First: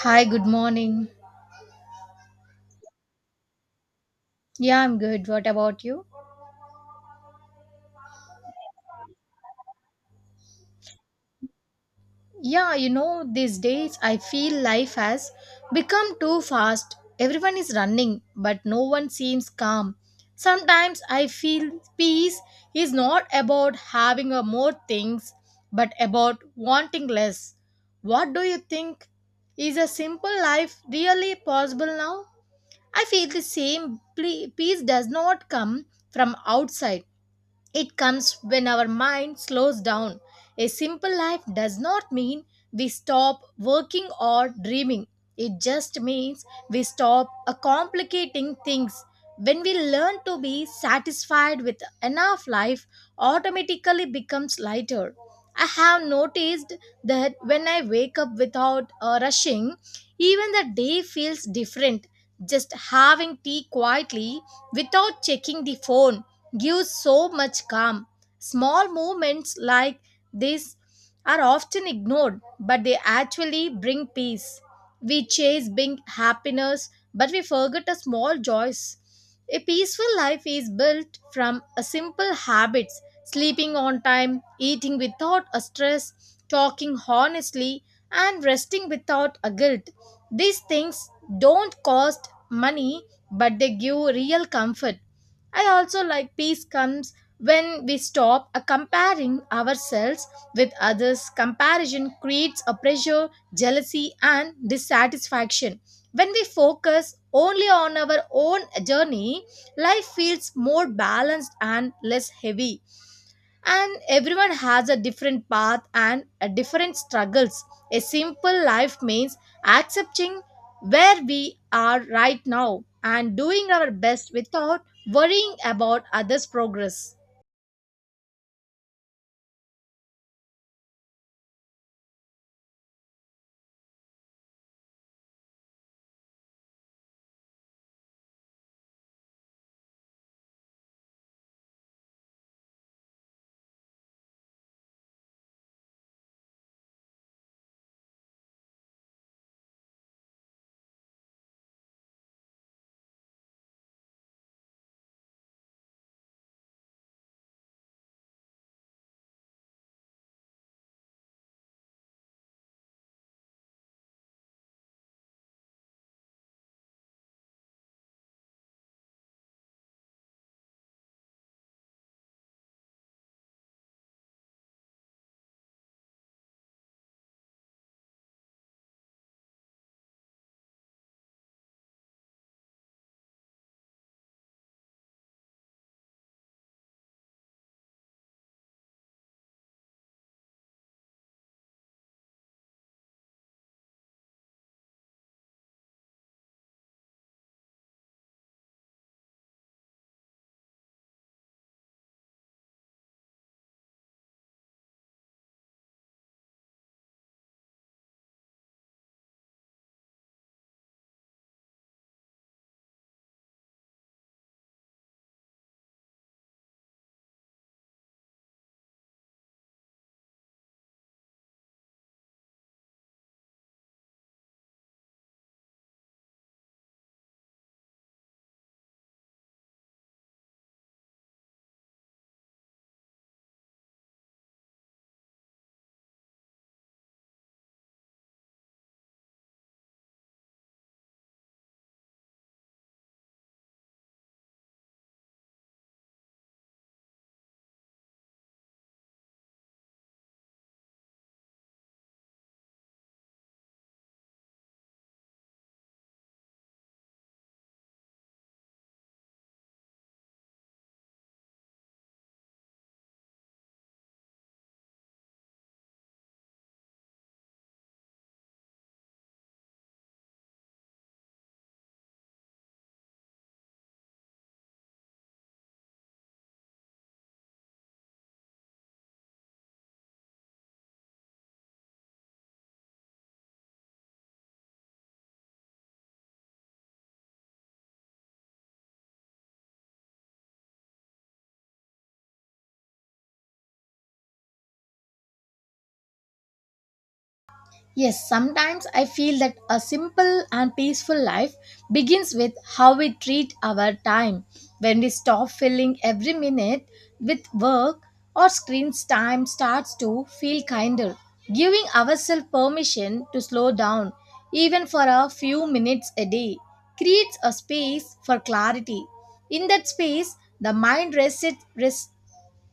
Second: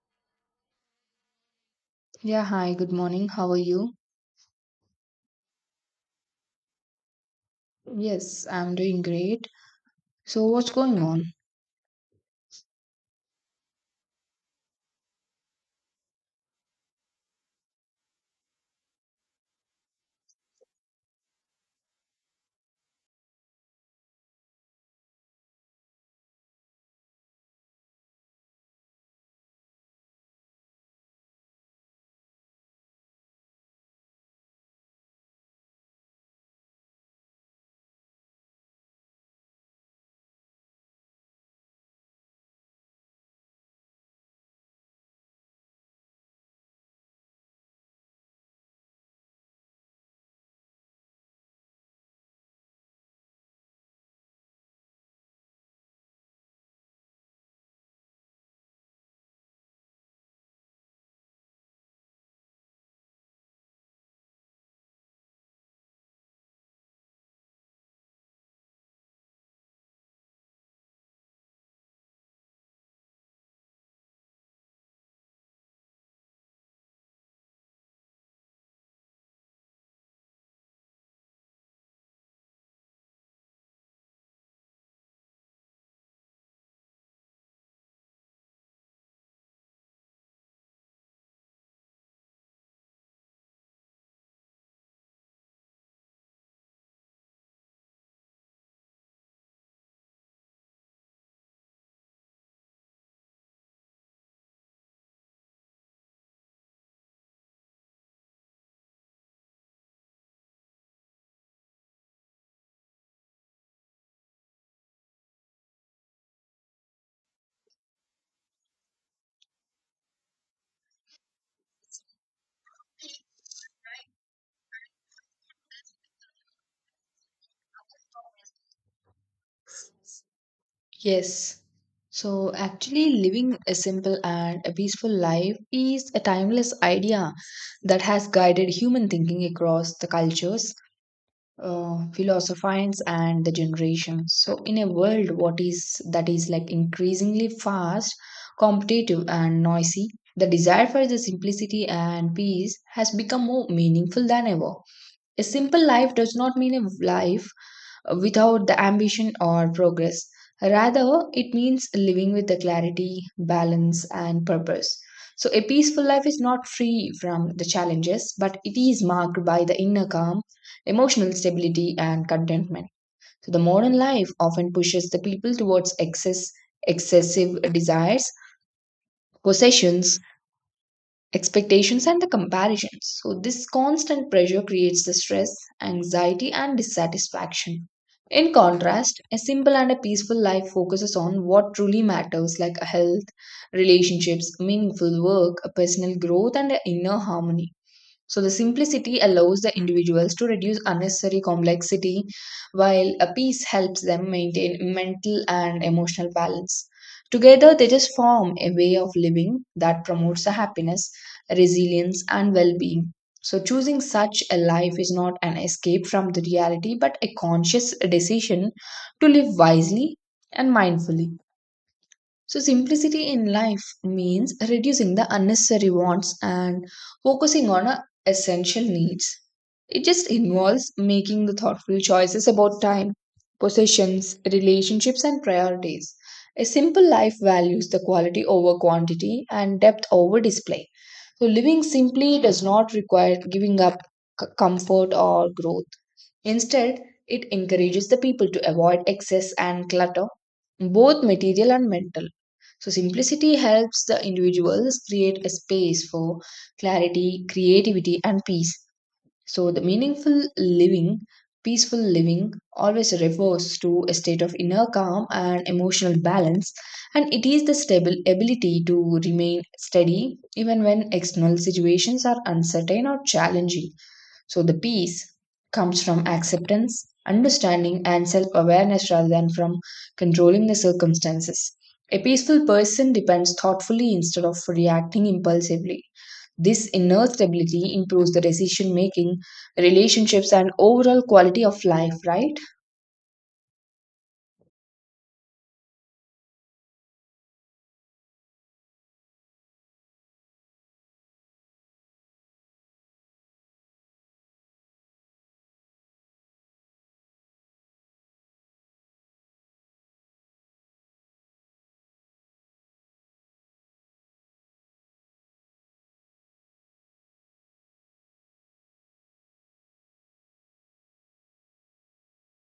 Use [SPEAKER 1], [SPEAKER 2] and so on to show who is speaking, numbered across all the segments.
[SPEAKER 1] Hi, good morning.
[SPEAKER 2] Yeah, hi, good morning. How are you?
[SPEAKER 1] Yeah, I'm good. What about you?
[SPEAKER 2] Yes, I'm doing great. So, what's going on?
[SPEAKER 1] Yeah, you know, these days I feel life has become too fast. Everyone is running, but no one seems calm. Sometimes I feel peace is not about having a more things, but about wanting less. What do you think? Is a simple life really possible now? I feel the same peace does not come from outside. It comes when our mind slows down. A simple life does not mean we stop working or dreaming. It just means we stop complicating things. When we learn to be satisfied with enough, life automatically becomes lighter. I have noticed that when I wake up without rushing, even the day feels different. Just having tea quietly without checking the phone gives so much calm. Small movements like this are often ignored, but they actually bring peace. We chase big happiness, but we forget a small joys. A peaceful life is built from a simple habits, sleeping on time, eating without a stress, talking honestly, and resting without a guilt. These things don't cost money, but they give real comfort. I also like peace comes when we stop comparing ourselves with others. Comparison creates a pressure, jealousy, and dissatisfaction. When we focus only on our own journey, life feels more balanced and less heavy, and everyone has a different path and a different struggles. A simple life means accepting where we are right now and doing our best without worrying about others progress.
[SPEAKER 2] Yes. So, actually, living a simple and a peaceful life is a timeless idea that has guided human thinking across the cultures, philosophies, and the generations. So, in a world what is that is like increasingly fast, competitive, and noisy, the desire for the simplicity and peace has become more meaningful than ever. A simple life does not mean a life without the ambition or progress. Rather, it means living with the clarity, balance, and purpose. So, a peaceful life is not free from the challenges, but it is marked by the inner calm, emotional stability, and contentment. So, the modern life often pushes the people towards excess, excessive desires, possessions, expectations and the comparisons. So, this constant pressure creates the stress, anxiety, and dissatisfaction. In contrast, a simple and a peaceful life focuses on what truly matters, like a health, relationships, meaningful work, a personal growth, and a inner harmony. So the simplicity allows the individuals to reduce unnecessary complexity, while a peace helps them maintain mental and emotional balance. Together, they just form a way of living that promotes the happiness, resilience, and well being. So, choosing such a life is not an escape from the reality, but a conscious decision to live wisely and mindfully. So, simplicity in life means reducing the unnecessary wants and focusing on our essential needs. It just involves making the thoughtful choices about time, possessions, relationships, and priorities. A simple life values the quality over quantity and depth over display. So, living simply does not require giving up comfort or growth. Instead, it encourages the people to avoid excess and clutter, both material and mental. So, simplicity helps the individuals create a space for clarity, creativity, and peace. So, the meaningful living, peaceful living, always refers to a state of inner calm and emotional balance, and it is the stable ability to remain steady even when external situations are uncertain or challenging. So the peace comes from acceptance, understanding, and self awareness rather than from controlling the circumstances. A peaceful person depends thoughtfully instead of reacting impulsively. This inner stability improves the decision making, relationships, and overall quality of life, right?
[SPEAKER 1] Yes, sometimes I feel that a simple and peaceful life begins with how we treat our time. When we stop filling every minute with work or screens, time starts to feel kinder. Giving ourselves permission to slow down, even for a few minutes a day, creates a space for clarity. In that space, the mind resets,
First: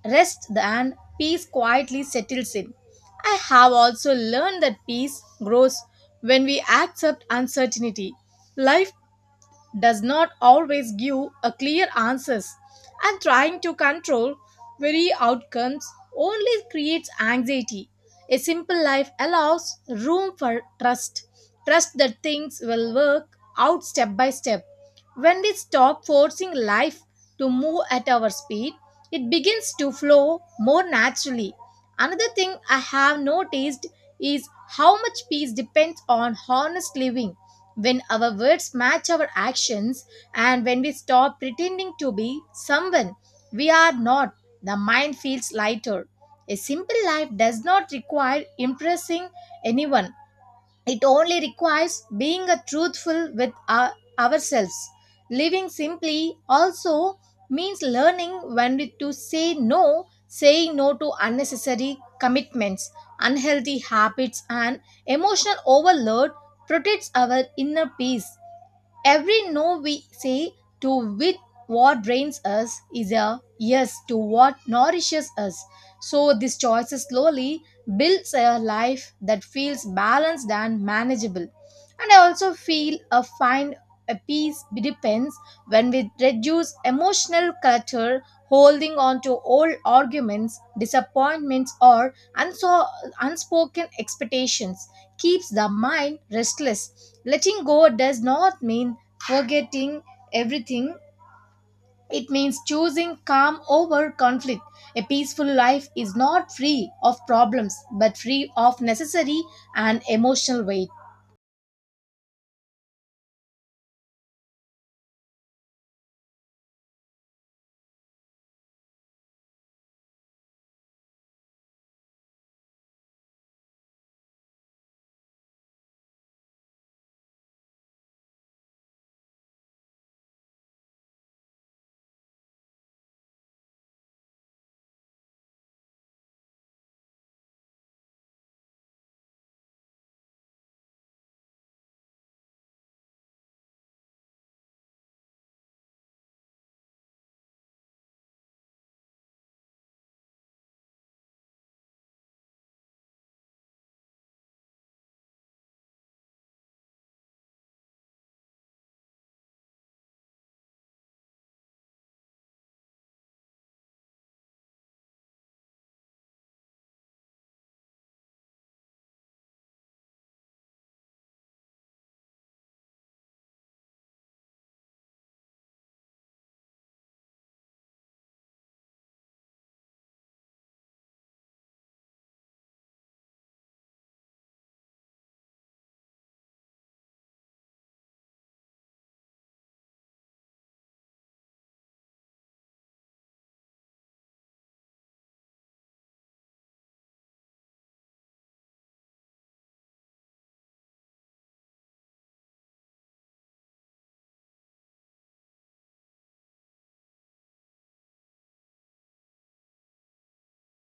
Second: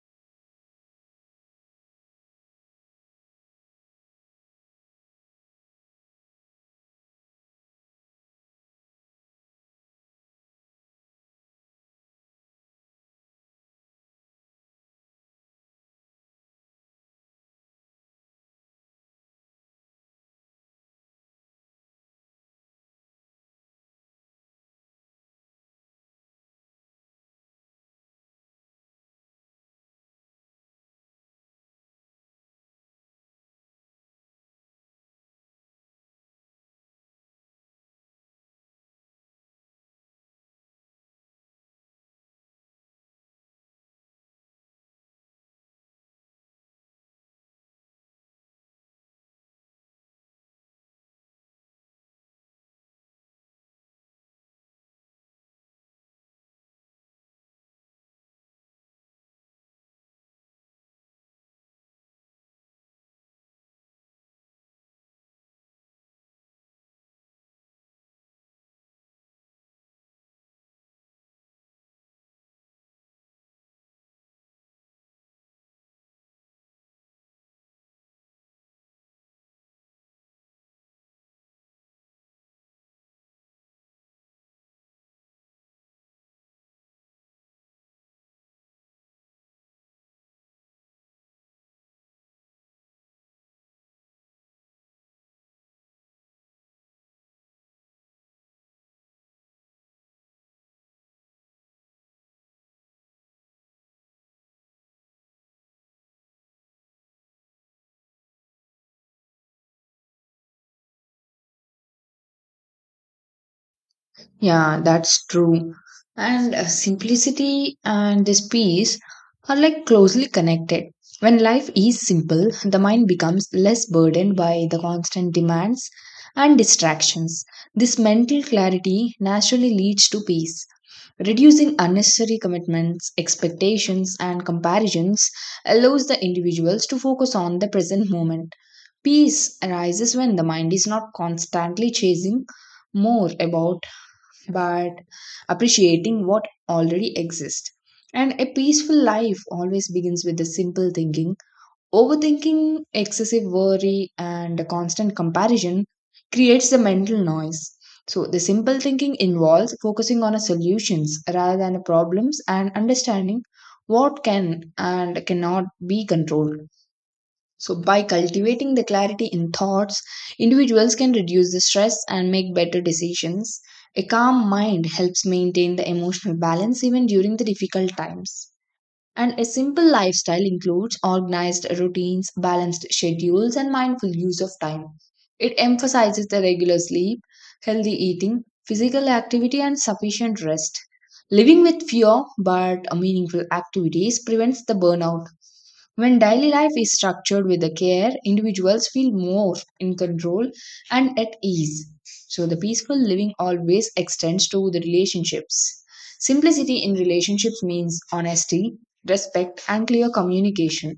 [SPEAKER 1] rest and peace quietly settles in. I have also learned that peace grows when we accept uncertainty. Life does not always give a clear answers, and trying to control very outcomes only creates anxiety. A simple life allows room for trust, trust that things will work out step by step. When we stop forcing life to move at our speed, it begins to flow more naturally. Another thing I have noticed is how much peace depends on honest living. When our words match our actions, and when we stop pretending to be someone we are not, the mind feels lighter. A simple life does not require impressing anyone, it only requires being a truthful with ourselves. Living simply also means learning to say no. Saying no to unnecessary commitments, unhealthy habits, and emotional overload protects our inner peace. Every no we say to with what drains us is a yes to what nourishes us. So this choice slowly builds a life that feels balanced and manageable. And I also feel a find a peace depends when we reduce emotional clutter. Holding on to old arguments, disappointments, or unspoken expectations keeps the mind restless. Letting go does not mean forgetting everything, it means choosing calm over conflict. A peaceful life is not free of problems, but free of necessary and emotional weight.
[SPEAKER 2] Yeah, that's true. And simplicity and this peace are like closely connected. When life is simple, the mind becomes less burdened by the constant demands and distractions. This mental clarity naturally leads to peace. Reducing unnecessary commitments, expectations, and comparisons allows the individuals to focus on the present moment. Peace arises when the mind is not constantly chasing more about but appreciating what already exists. And a peaceful life always begins with the simple thinking. Overthinking, excessive worry, and a constant comparison creates the mental noise. So, the simple thinking involves focusing on a solutions rather than a problems and understanding what can and cannot be controlled. So, by cultivating the clarity in thoughts, individuals can reduce the stress and make better decisions. A calm mind helps maintain the emotional balance even during the difficult times. And a simple lifestyle includes organized routines, balanced schedules, and mindful use of time. It emphasizes the regular sleep, healthy eating, physical activity, and sufficient rest. Living with fewer but meaningful activities prevents the burnout when daily life is structured with the care, individuals feel more in control and at ease. So the peaceful living always extends to the relationships. Simplicity in relationships means honesty, respect, and clear communication.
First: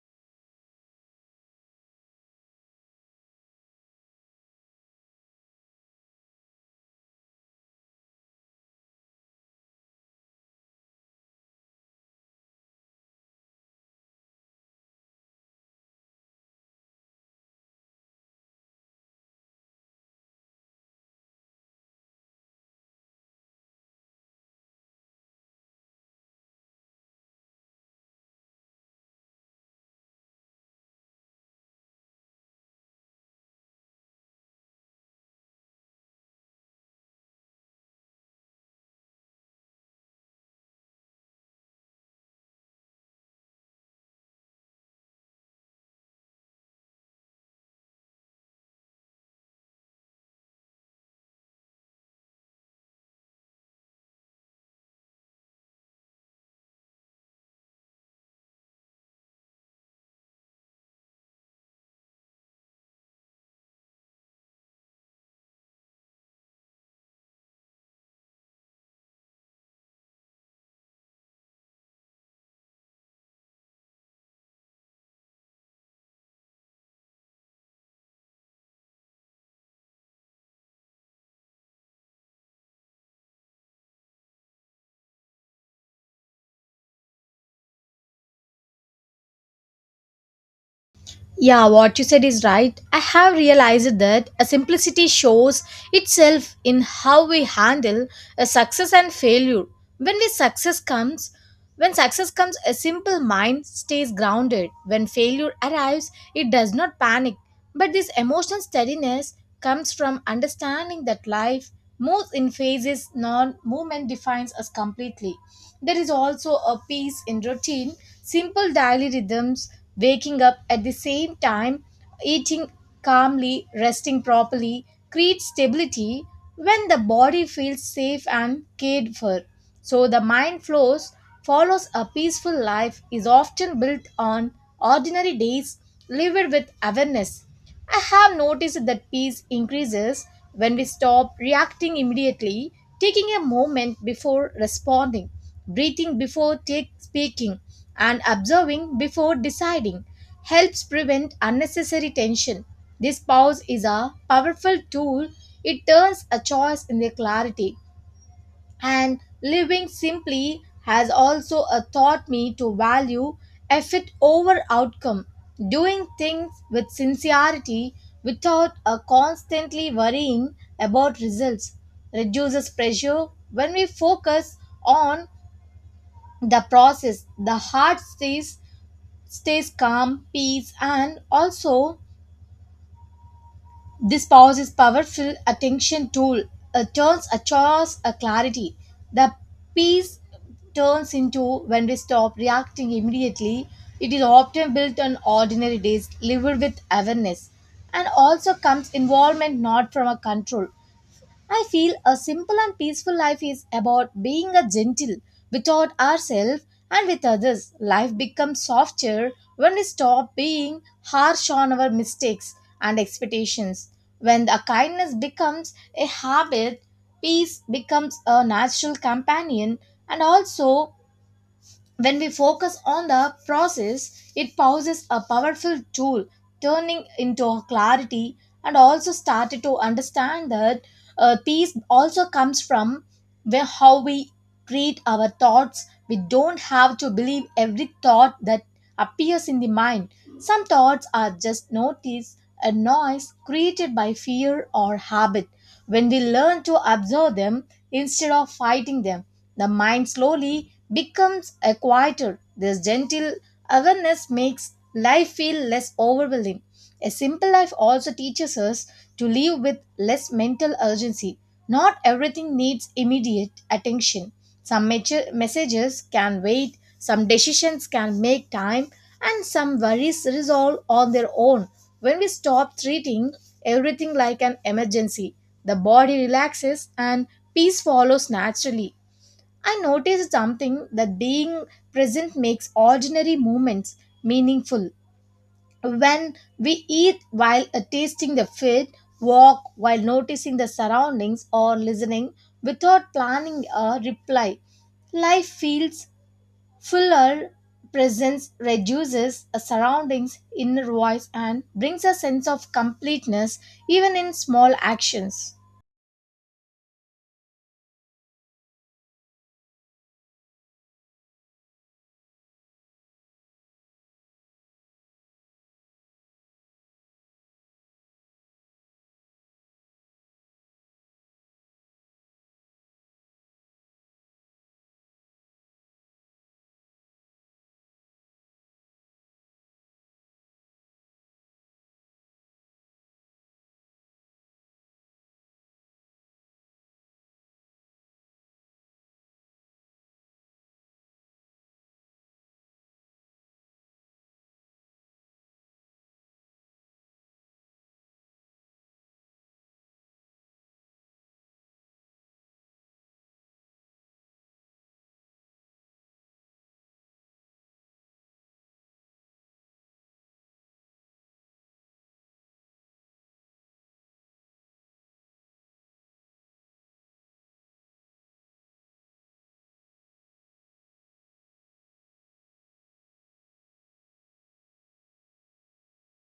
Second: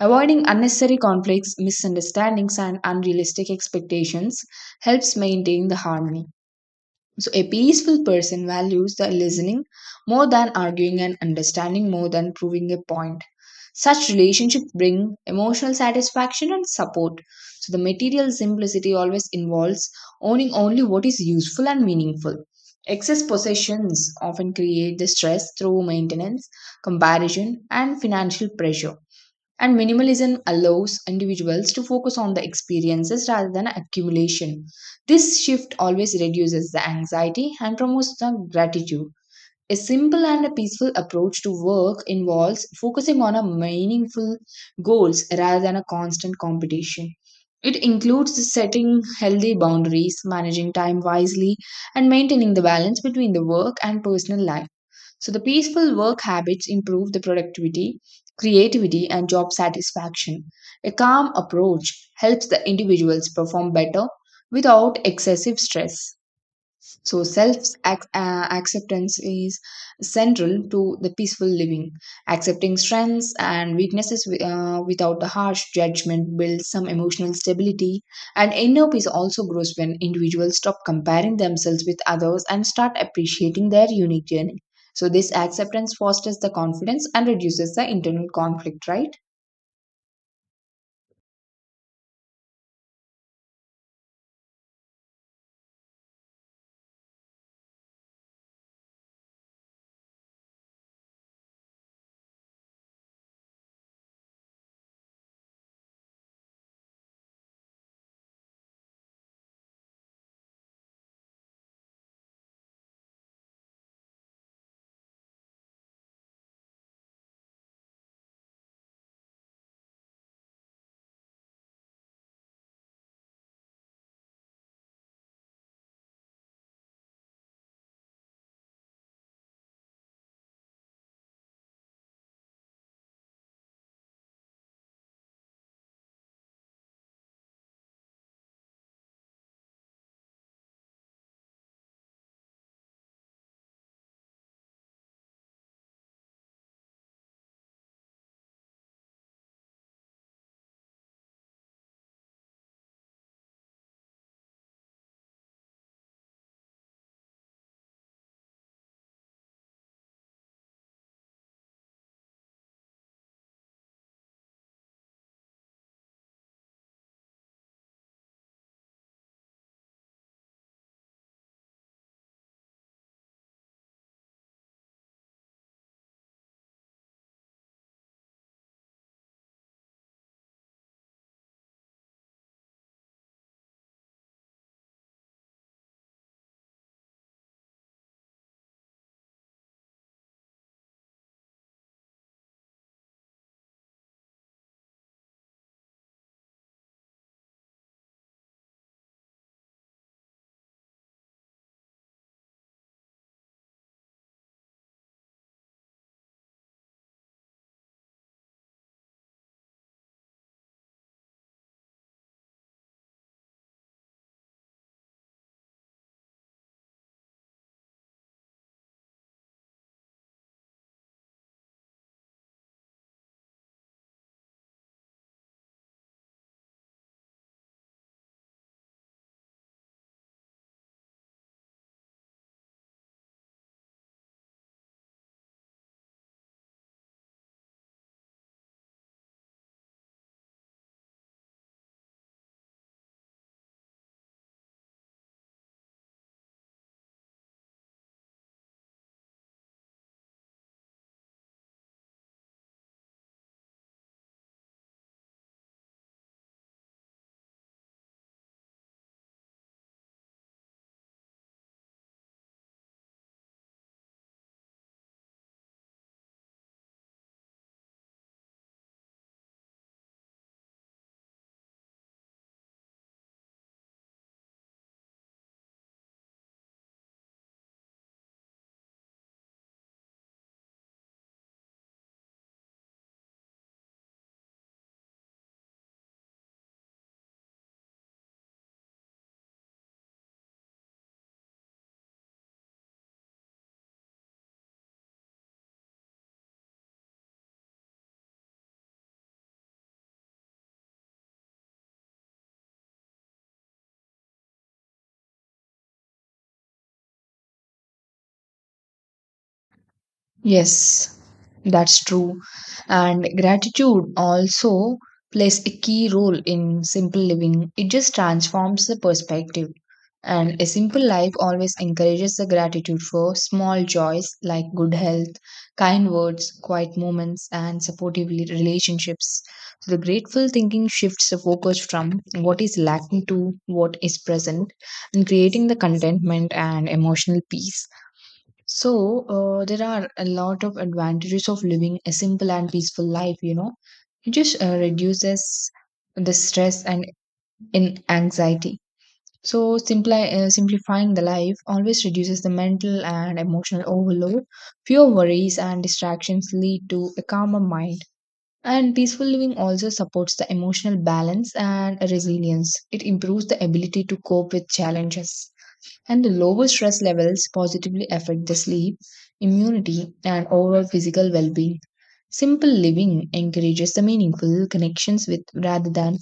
[SPEAKER 2] Avoiding unnecessary conflicts, misunderstandings, and unrealistic expectations helps maintain the harmony. So, a peaceful person values the listening more than arguing and understanding more than proving a point. Such relationships bring emotional satisfaction and support. So, the material simplicity always involves owning only what is useful and meaningful. Excess possessions often create the stress through maintenance, comparison, and financial pressure. And minimalism allows individuals to focus on the experiences rather than accumulation. This shift always reduces the anxiety and promotes the gratitude. A simple and a peaceful approach to work involves focusing on a meaningful goals rather than a constant competition. It includes setting healthy boundaries, managing time wisely, and maintaining the balance between the work and personal life. So, the peaceful work habits improve the productivity, creativity, and job satisfaction. A calm approach helps the individuals perform better without excessive stress. So, self acceptance is central to the peaceful living. Accepting strengths and weaknesses without the harsh judgment builds some emotional stability, and inner peace also grows when individuals stop comparing themselves with others and start appreciating their unique journey. So, this acceptance fosters the confidence and reduces the internal conflict, right?
[SPEAKER 1] Yeah, what you said is right. I have realized that a simplicity shows itself in how we handle a success and failure. When we success comes, when success comes, a simple mind stays grounded. When failure arrives, it does not panic. But this emotional steadiness comes from understanding that life moves in phases, non movement defines us completely. There is also a peace in routine, simple daily rhythms, waking up at the same time, eating calmly, resting properly, creates stability when the body feels safe and cared for. So the mind flows, follows a peaceful life is often built on ordinary days lived with awareness. I have noticed that peace increases when we stop reacting immediately. Taking a moment before responding, breathing before take speaking, and observing before deciding helps prevent unnecessary tension. This pause is a powerful tool. It turns a choice into clarity. And living simply has also taught me to value effort over outcome. Doing things with sincerity without constantly worrying about results reduces pressure. When we focus on the process, the heart stays calm. Peace and also this pause is powerful attention tool. It turns a chores a clarity. The peace turns into when we stop reacting immediately. It is often built on ordinary days, lived with awareness. And also comes involvement not from a control. I feel a simple and peaceful life is about being a gentle without ourselves and with others. Life becomes softer when we stop being harsh on our mistakes and expectations. When the kindness becomes a habit, peace becomes a natural companion. And also, when we focus on the process, it poses a powerful tool, turning into clarity, and also started to understand that peace also comes from where how we treat our thoughts. We don't have to believe every thought that appears in the mind. Some thoughts are just notice a noise created by fear or habit. When we learn to observe them instead of fighting them, the mind slowly becomes a quieter. This gentle awareness makes life feel less overwhelming. A simple life also teaches us to live with less mental urgency. Not everything needs immediate attention. Some messages can wait, some decisions can make time, and some worries resolve on their own. When we stop treating everything like an emergency, the body relaxes and peace follows naturally. I noticed something that being present makes ordinary moments meaningful. When we eat while tasting the food, walk while noticing the surroundings, or listening without planning a reply, life feels fuller. Presence reduces a surroundings' inner voice and brings a sense of completeness even in small actions.
[SPEAKER 2] Yes. That's true. And gratitude also plays a key role in simple living. It just transforms the perspective. And a simple life always encourages the gratitude for small joys like good health, kind words, quiet moments, and supportive relationships. So the grateful thinking shifts the focus from what is lacking to what is present and creating the contentment and emotional peace. So, there are a lot of advantages of living a simple and peaceful life, you know. It just reduces the stress and in anxiety. So, simply, simplifying the life always reduces the mental and emotional overload. Fewer worries and distractions lead to a calmer mind. And peaceful living also supports the emotional balance and resilience. It improves the ability to cope with challenges and the lower stress levels positively affect the sleep, immunity, and overall physical well being. Simple living encourages the meaningful connections with rather than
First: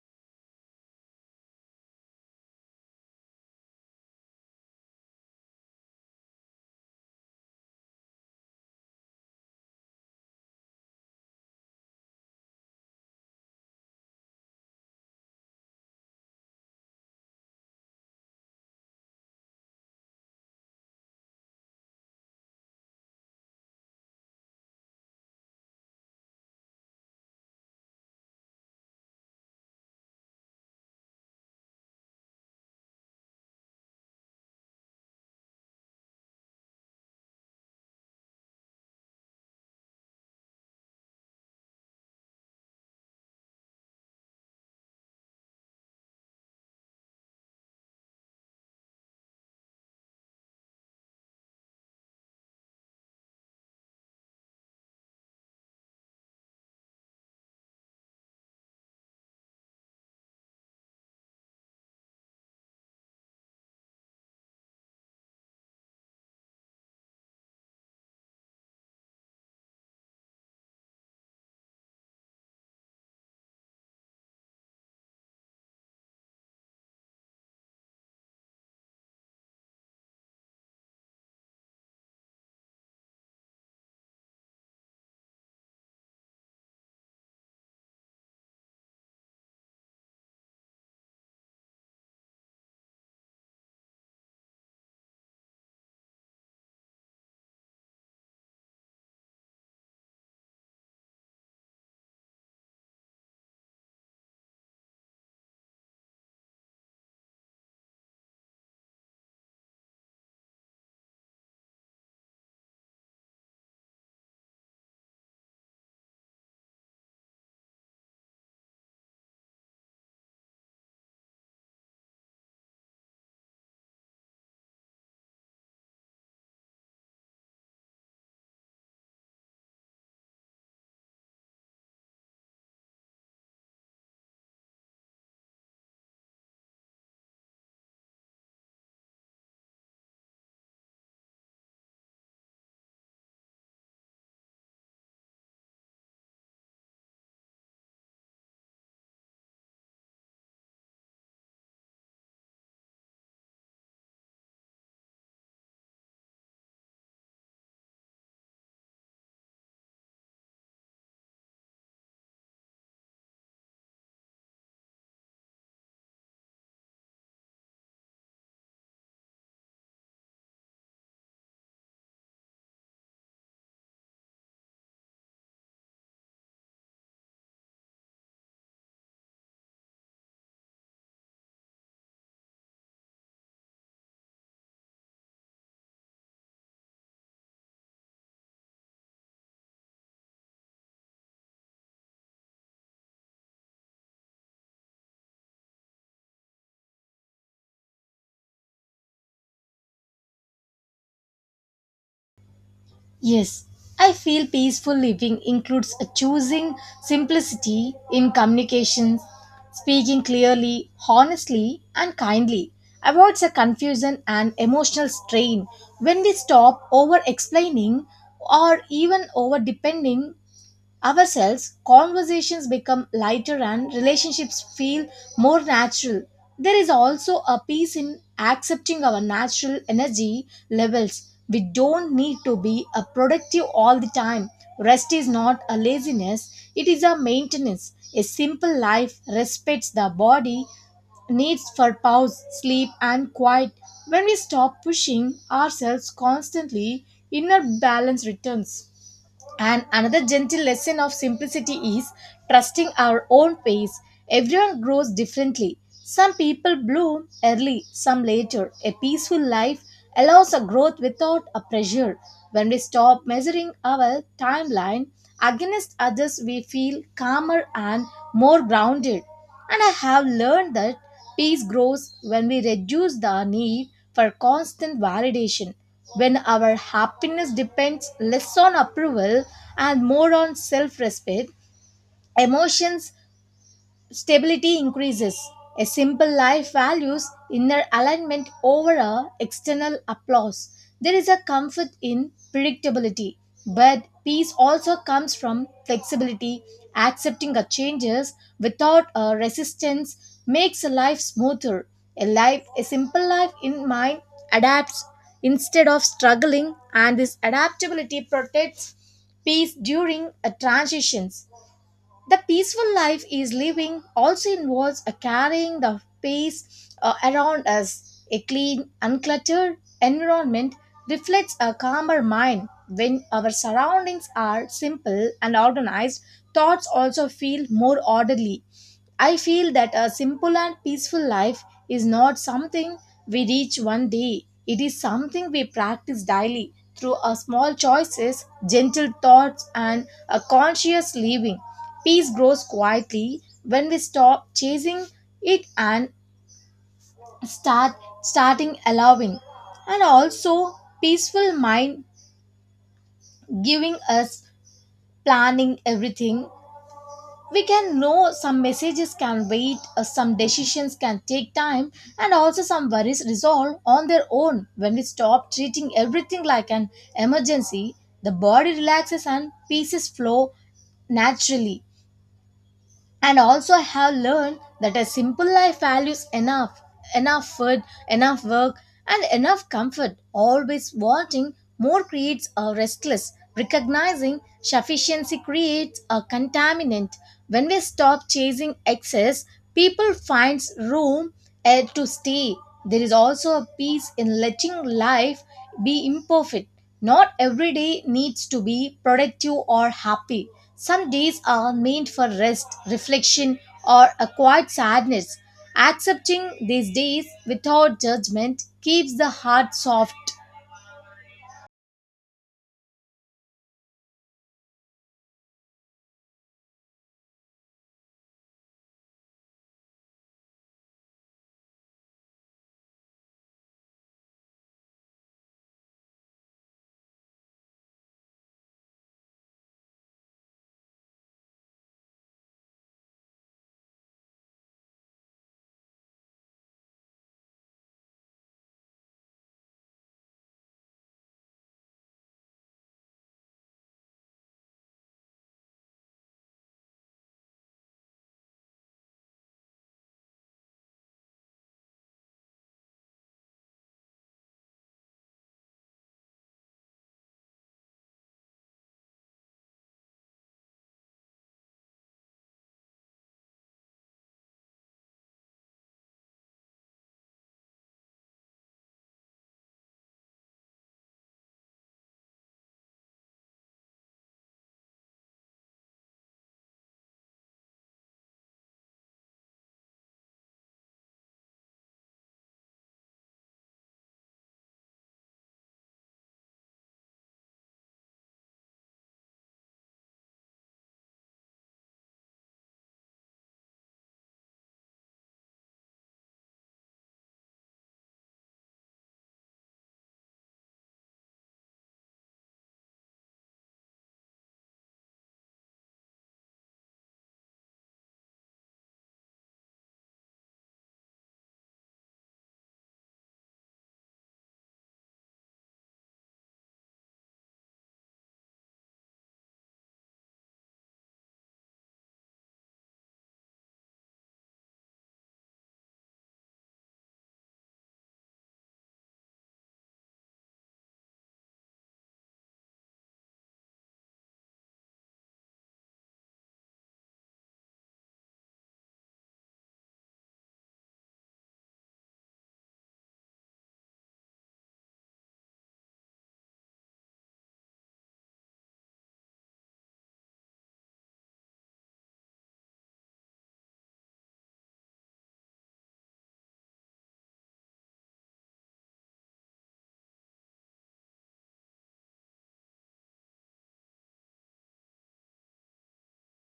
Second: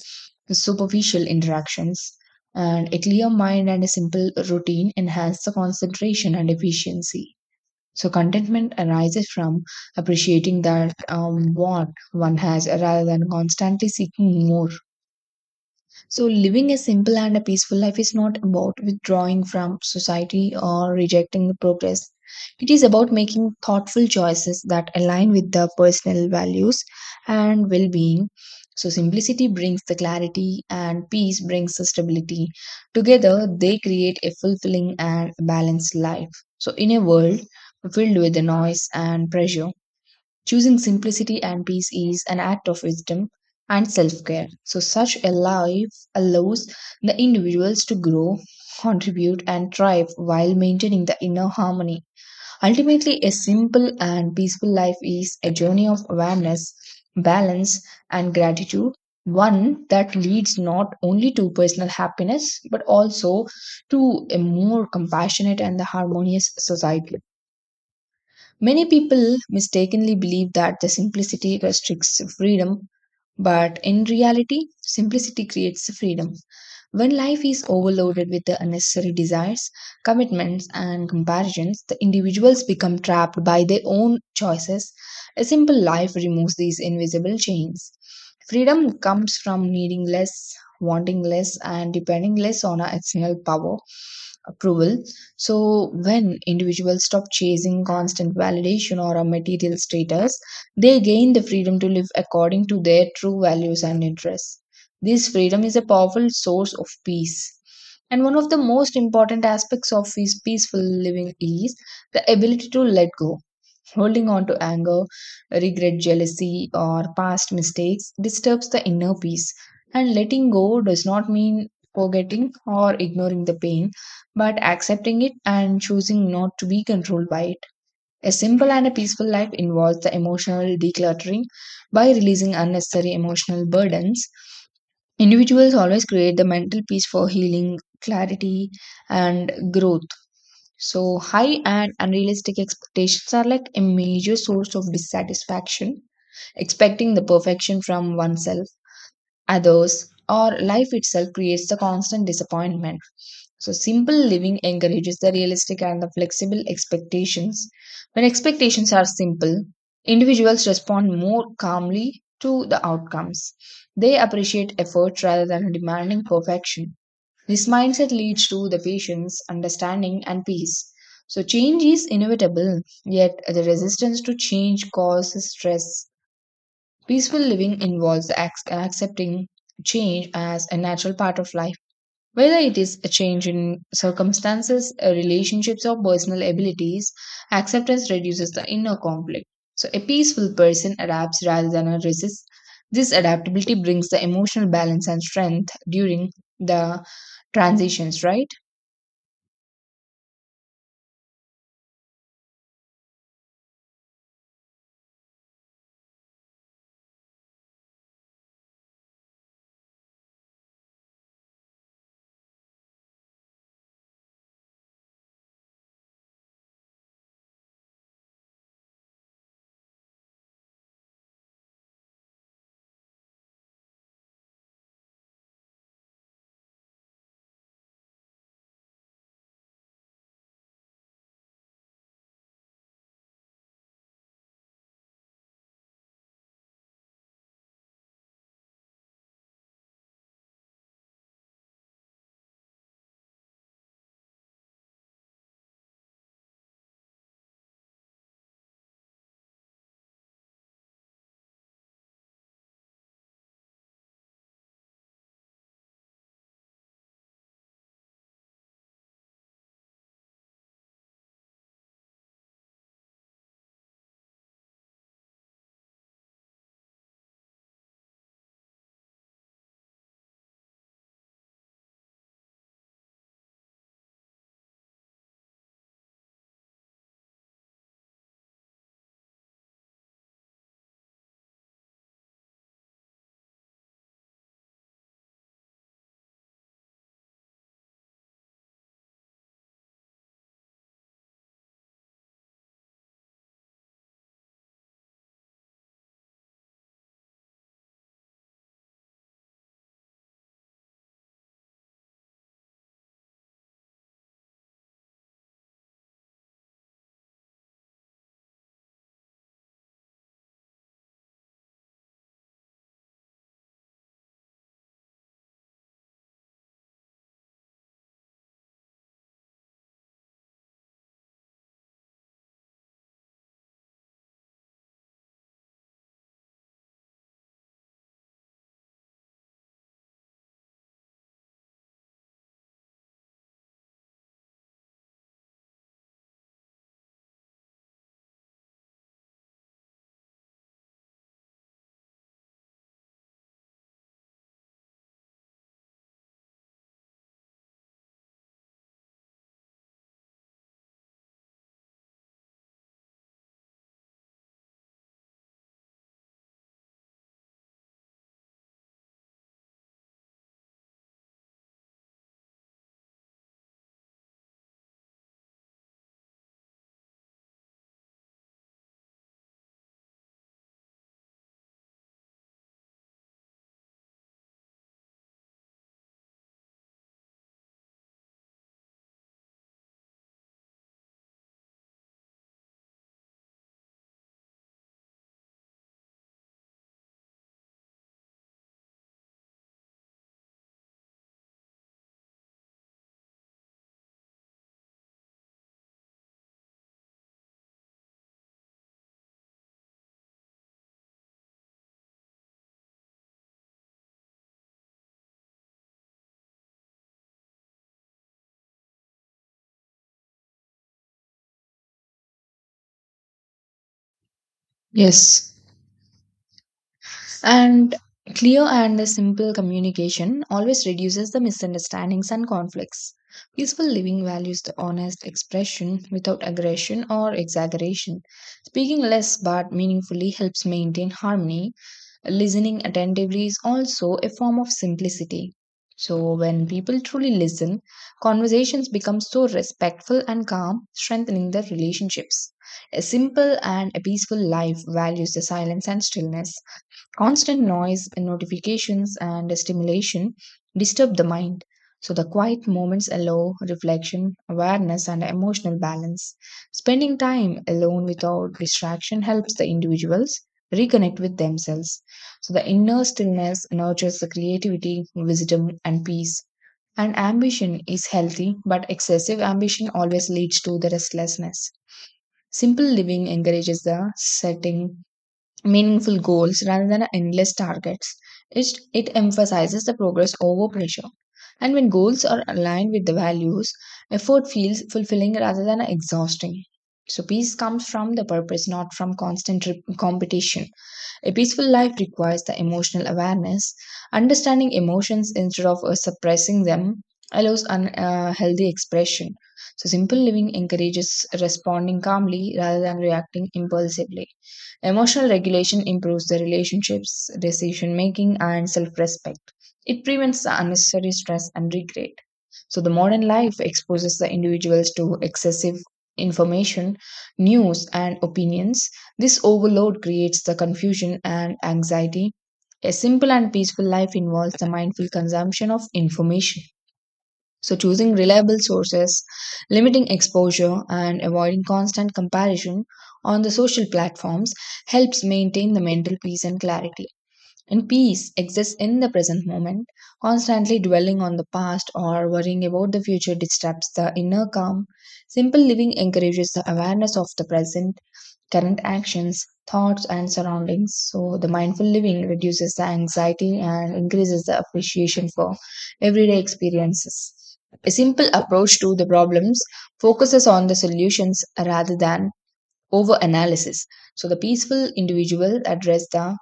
[SPEAKER 2] superficial interactions, and a clear mind and a simple routine enhance the concentration and efficiency. So, contentment arises from appreciating that what one has rather than constantly seeking more. So, living a simple and a peaceful life is not about withdrawing from society or rejecting the progress. It is about making thoughtful choices that align with the personal values and well being. So, simplicity brings the clarity and peace brings the stability. Together, they create a fulfilling and balanced life. So, in a world filled with the noise and pressure, choosing simplicity and peace is an act of wisdom and self care. So, such a life allows the individuals to grow, contribute, and thrive while maintaining the inner harmony. Ultimately, a simple and peaceful life is a journey of awareness, balance, and gratitude. One that leads not only to personal happiness but also to a more compassionate and harmonious society. Many people mistakenly believe that the simplicity restricts freedom, but in reality, simplicity creates freedom. When life is overloaded with the unnecessary desires, commitments, and comparisons, the individuals become trapped by their own choices. A simple life removes these invisible chains. Freedom comes from needing less, wanting less, and depending less on our external power, approval, so, when individuals stop chasing constant validation or a material status, they gain the freedom to live according to their true values and interests. This freedom is a powerful source of peace. And one of the most important aspects of his peaceful living is the ability to let go. Holding on to anger, regret, jealousy, or past mistakes disturbs the inner peace. And letting go does not mean forgetting or ignoring the pain, but accepting it and choosing not to be controlled by it. A simple and a peaceful life involves the emotional decluttering by releasing unnecessary emotional burdens. Individuals always create the mental peace for healing, clarity, and growth. So, high and unrealistic expectations are like a major source of dissatisfaction. Expecting the perfection from oneself others, or life itself creates the constant disappointment. So, simple living encourages the realistic and the flexible expectations. When expectations are simple, individuals respond more calmly to the outcomes. They appreciate effort rather than demanding perfection. This mindset leads to the patience, understanding, and peace. So, change is inevitable, yet the resistance to change causes stress. Peaceful living involves accepting change as a natural part of life, whether it is a change in circumstances, relationships, or personal abilities. Acceptance reduces the inner conflict. So, a peaceful person adapts rather than a resists. This adaptability brings the emotional balance and strength during the transitions, right?
[SPEAKER 1] Yes, I feel peaceful living includes a choosing simplicity in communications, speaking clearly, honestly, and kindly, avoids a confusion and emotional strain. When we stop over explaining or even over depending ourselves, conversations become lighter and relationships feel more natural. There is also a peace in accepting our natural energy levels. We don't need to be a productive all the time. Rest is not a laziness, it is a maintenance. A simple life respects the body, needs for pause, sleep, and quiet. When we stop pushing ourselves constantly, inner balance returns. And another gentle lesson of simplicity is trusting our own pace. Everyone grows differently. Some people bloom early, some later. A peaceful life allows a growth without a pressure. When we stop measuring our timeline against others, we feel calmer and more grounded. And I have learned that peace grows when we reduce the need for constant validation, when our happiness depends less on approval and more on self respect. Emotions stability increases. A simple life values inner alignment over a external applause. There is a comfort in predictability, but peace also comes from flexibility. Accepting a changes without a resistance makes a life smoother. A simple life in mind adapts instead of struggling, and this adaptability protects peace during a transitions. The peaceful life is living also involves a carrying the peace around us. A clean, uncluttered environment reflects a calmer mind. When our surroundings are simple and organized, thoughts also feel more orderly. I feel that a simple and peaceful life is not something we reach one day, it is something we practice daily through our small choices, gentle thoughts, and a conscious living. Peace grows quietly when we stop chasing it and start starting allowing. And also peaceful mind giving us planning everything we can know. Some messages can wait, some decisions can take time, and also some worries resolve on their own. When we stop treating everything like an emergency, the body relaxes and pieces flow naturally. And also I have learned that a simple life values enough food, enough work, and enough comfort. Always wanting more creates a restless, recognizing sufficiency creates a contaminant. When we stop chasing excess, people finds room and to stay. There is also a peace in letting life be imperfect. Not every day needs to be productive or happy. Some days are meant for rest, reflection, or a quiet sadness. Accepting these days without judgment keeps the heart soft.
[SPEAKER 2] Yes. And clear and simple communication always reduces the misunderstandings and conflicts. Peaceful living values the honest expression without aggression or exaggeration. Speaking less but meaningfully helps maintain harmony. Listening attentively is also a form of simplicity. So when people truly listen, conversations become so respectful and calm, strengthening their relationships. A simple and a peaceful life values the silence and stillness. Constant noise, notifications, and stimulation disturb the mind. So, the quiet moments allow reflection, awareness, and emotional balance. Spending time alone without distraction helps the individuals reconnect with themselves. So, the inner stillness nurtures the creativity, wisdom, and peace. And ambition is healthy, but excessive ambition always leads to the restlessness. Simple living encourages the setting meaningful goals rather than endless targets. It, it emphasizes the progress over pressure. And when goals are aligned with the values, effort feels fulfilling rather than exhausting. So, peace comes from the purpose, not from constant competition. A peaceful life requires the emotional awareness. Understanding emotions instead of suppressing them allows healthy expression. So, simple living encourages responding calmly rather than reacting impulsively. Emotional regulation improves the relationships, decision making, and self respect. It prevents the unnecessary stress and regret. So, the modern life exposes the individuals to excessive information, news, and opinions. This overload creates the confusion and anxiety. A simple and peaceful life involves the mindful consumption of information. So, choosing reliable sources, limiting exposure, and avoiding constant comparison on the social platforms helps maintain the mental peace and clarity. And peace exists in the present moment. Constantly dwelling on the past or worrying about the future disturbs the inner calm. Simple living encourages the awareness of the present, current actions, thoughts, and surroundings. So, the mindful living reduces the anxiety and increases the appreciation for everyday experiences. A simple approach to the problems focuses on the solutions rather than over analysis. So, the peaceful individual address the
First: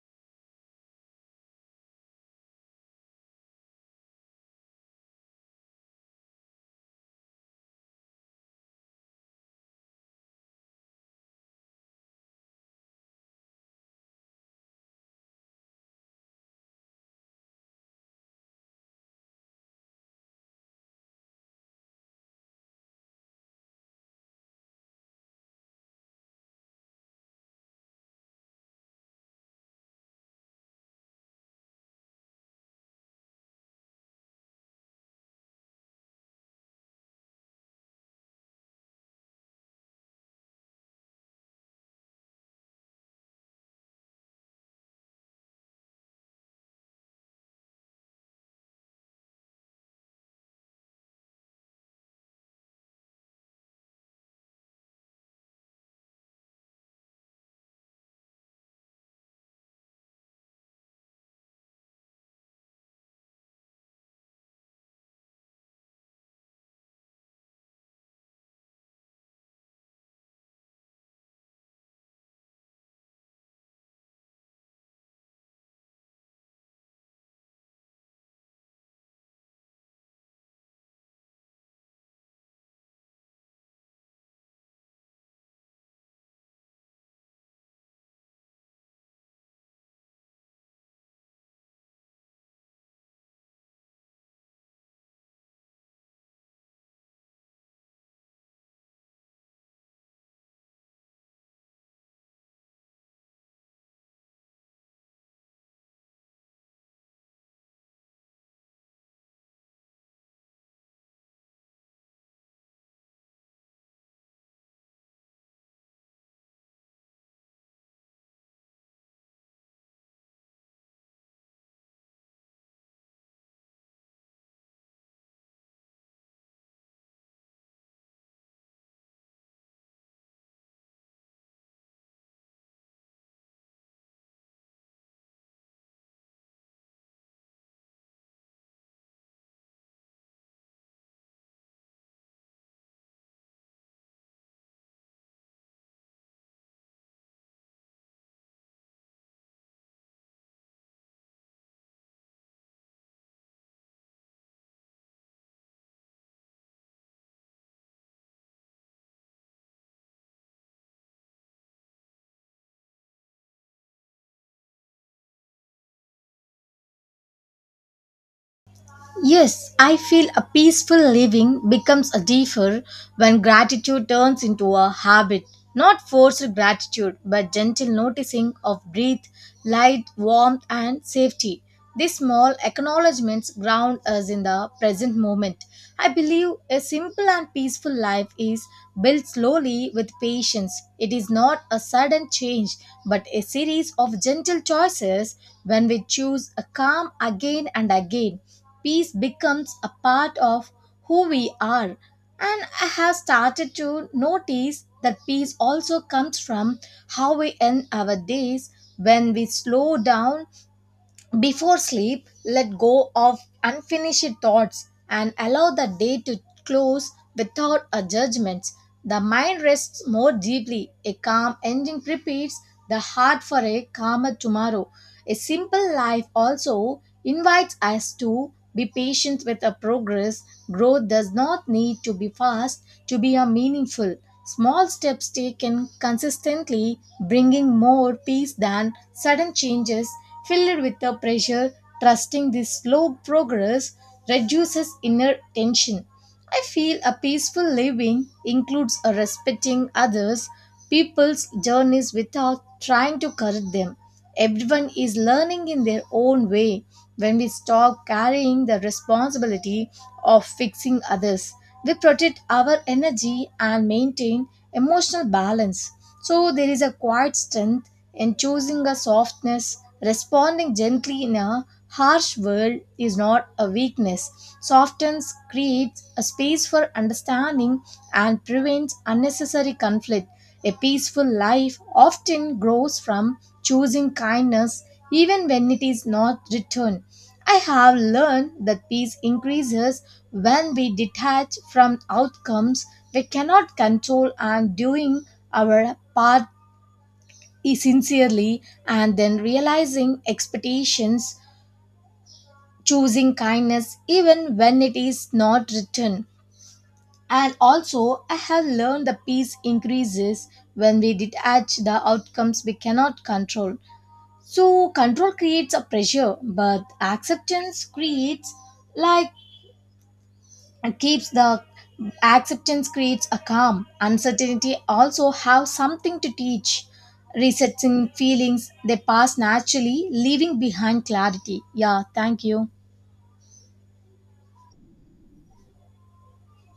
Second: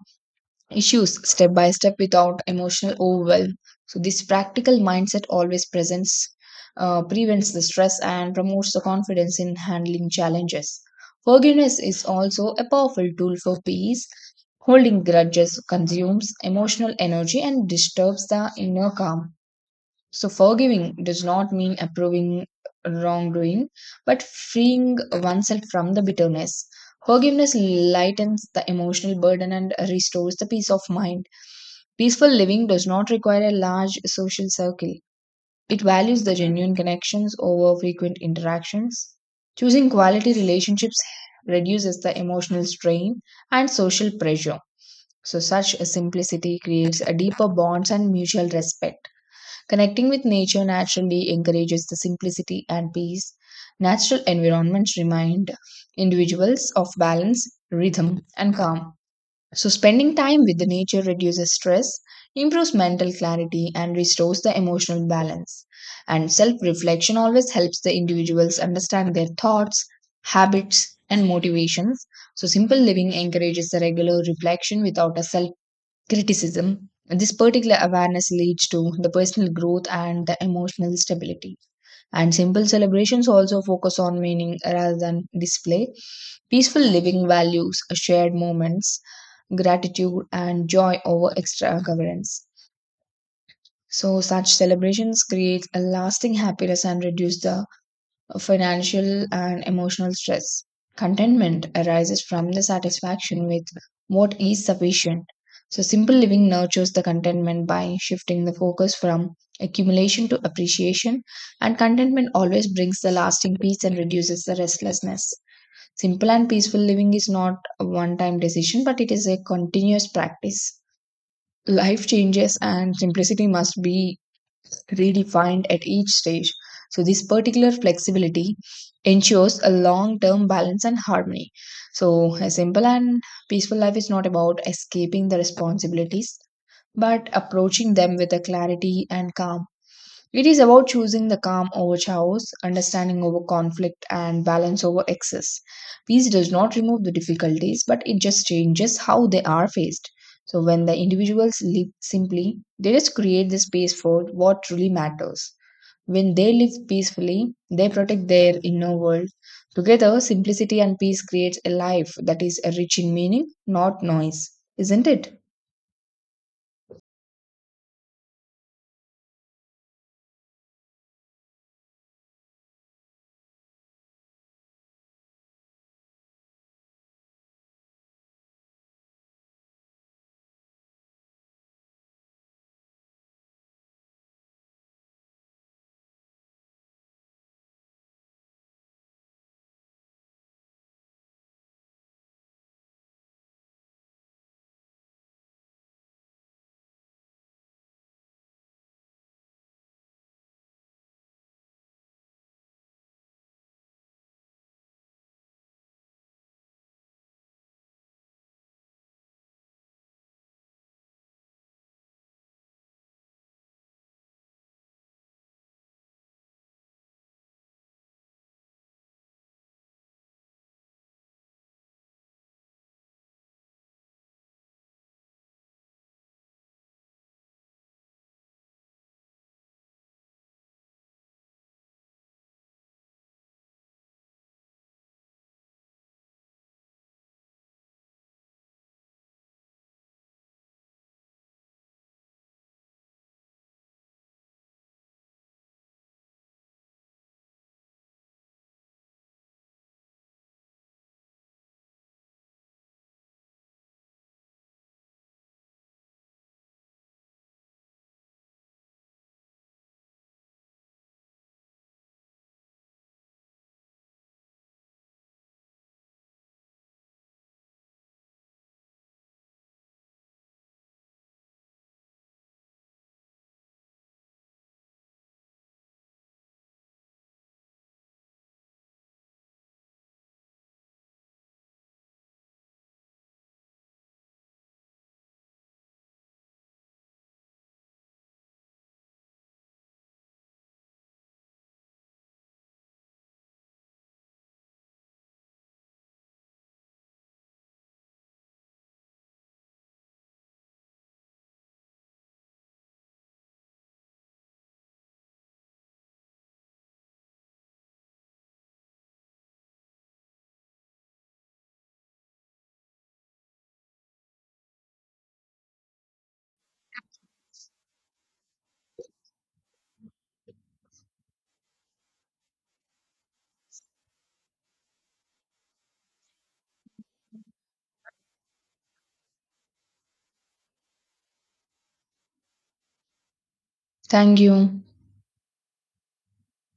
[SPEAKER 2] issues step by step without emotional overwhelm. So, this practical mindset always prevents the stress and promotes the confidence in handling challenges. Forgiveness is also a powerful tool for peace. Holding grudges consumes emotional energy and disturbs the inner calm. So, forgiving does not mean approving wrongdoing, but freeing oneself from the bitterness. Forgiveness lightens the emotional burden and restores the peace of mind. Peaceful living does not require a large social circle, it values the genuine connections over frequent interactions. Choosing quality relationships reduces the emotional strain and social pressure. So, such a simplicity creates a deeper bonds and mutual respect. Connecting with nature naturally encourages the simplicity and peace. Natural environments remind individuals of balance, rhythm, and calm. So, spending time with the nature reduces stress, improves mental clarity, and restores the emotional balance. And self reflection always helps the individuals understand their thoughts, habits, and motivations. So, simple living encourages the regular reflection without a self criticism. This particular awareness leads to the personal growth and the emotional stability. And simple celebrations also focus on meaning rather than display. Peaceful living values shared moments, gratitude, and joy over extravagance. So, such celebrations create a lasting happiness and reduce the financial and emotional stress. Contentment arises from the satisfaction with what is sufficient. So, simple living nurtures the contentment by shifting the focus from accumulation to appreciation, and contentment always brings the lasting peace and reduces the restlessness. Simple and peaceful living is not a one time decision, but it is a continuous practice. Life changes, and simplicity must be redefined at each stage. So, this particular flexibility ensures a long term balance and harmony. So, a simple and peaceful life is not about escaping the responsibilities, but approaching them with a clarity and calm. It is about choosing the calm over chaos, understanding over conflict, and balance over excess. Peace does not remove the difficulties, but it just changes how they are faced. So, when the individuals live simply, they just create the space for what truly matters. When they live peacefully, they protect their inner world. Together, simplicity and peace creates a life that is rich in meaning, not noise. Isn't it?
[SPEAKER 1] Yes, I feel a peaceful living becomes a deeper when gratitude turns into a habit. Not forced gratitude, but gentle noticing of breath, light, warmth, and safety. These small acknowledgements ground us in the present moment. I believe a simple and peaceful life is built slowly with patience. It is not a sudden change, but a series of gentle choices. When we choose a calm again and again, peace becomes a part of who we are. And I have started to notice that peace also comes from how we end our days. When we slow down before sleep, let go of unfinished thoughts and allow the day to close without a judgment, the mind rests more deeply. A calm ending prepares the heart for a calmer tomorrow. A simple life also invites us to be patient with our progress. Growth does not need to be fast to be a meaningful. Small steps taken consistently bringing more peace than sudden changes filled with the pressure, trusting this slow progress reduces inner tension. I feel a peaceful living includes a respecting others, people's journeys without trying to correct them. Everyone is learning in their own way. When we stop carrying the responsibility of fixing others, they protect our energy and maintain emotional balance. So there is a quiet strength in choosing a softness, responding gently in a harsh world is not a weakness. Softness creates a space for understanding and prevents unnecessary conflict. A peaceful life often grows from choosing kindness even when it is not returned. I have learned that peace increases when we detach from outcomes we cannot control and doing our part sincerely and then realizing expectations, choosing kindness even when it is not written. And also, I have learned the peace increases when we detach the outcomes we cannot control. So, control creates a pressure, but acceptance creates like and keeps the acceptance creates a calm. Uncertainty also have something to teach, resetting feelings they pass naturally leaving behind clarity. Yeah, thank you.
[SPEAKER 2] Thank you.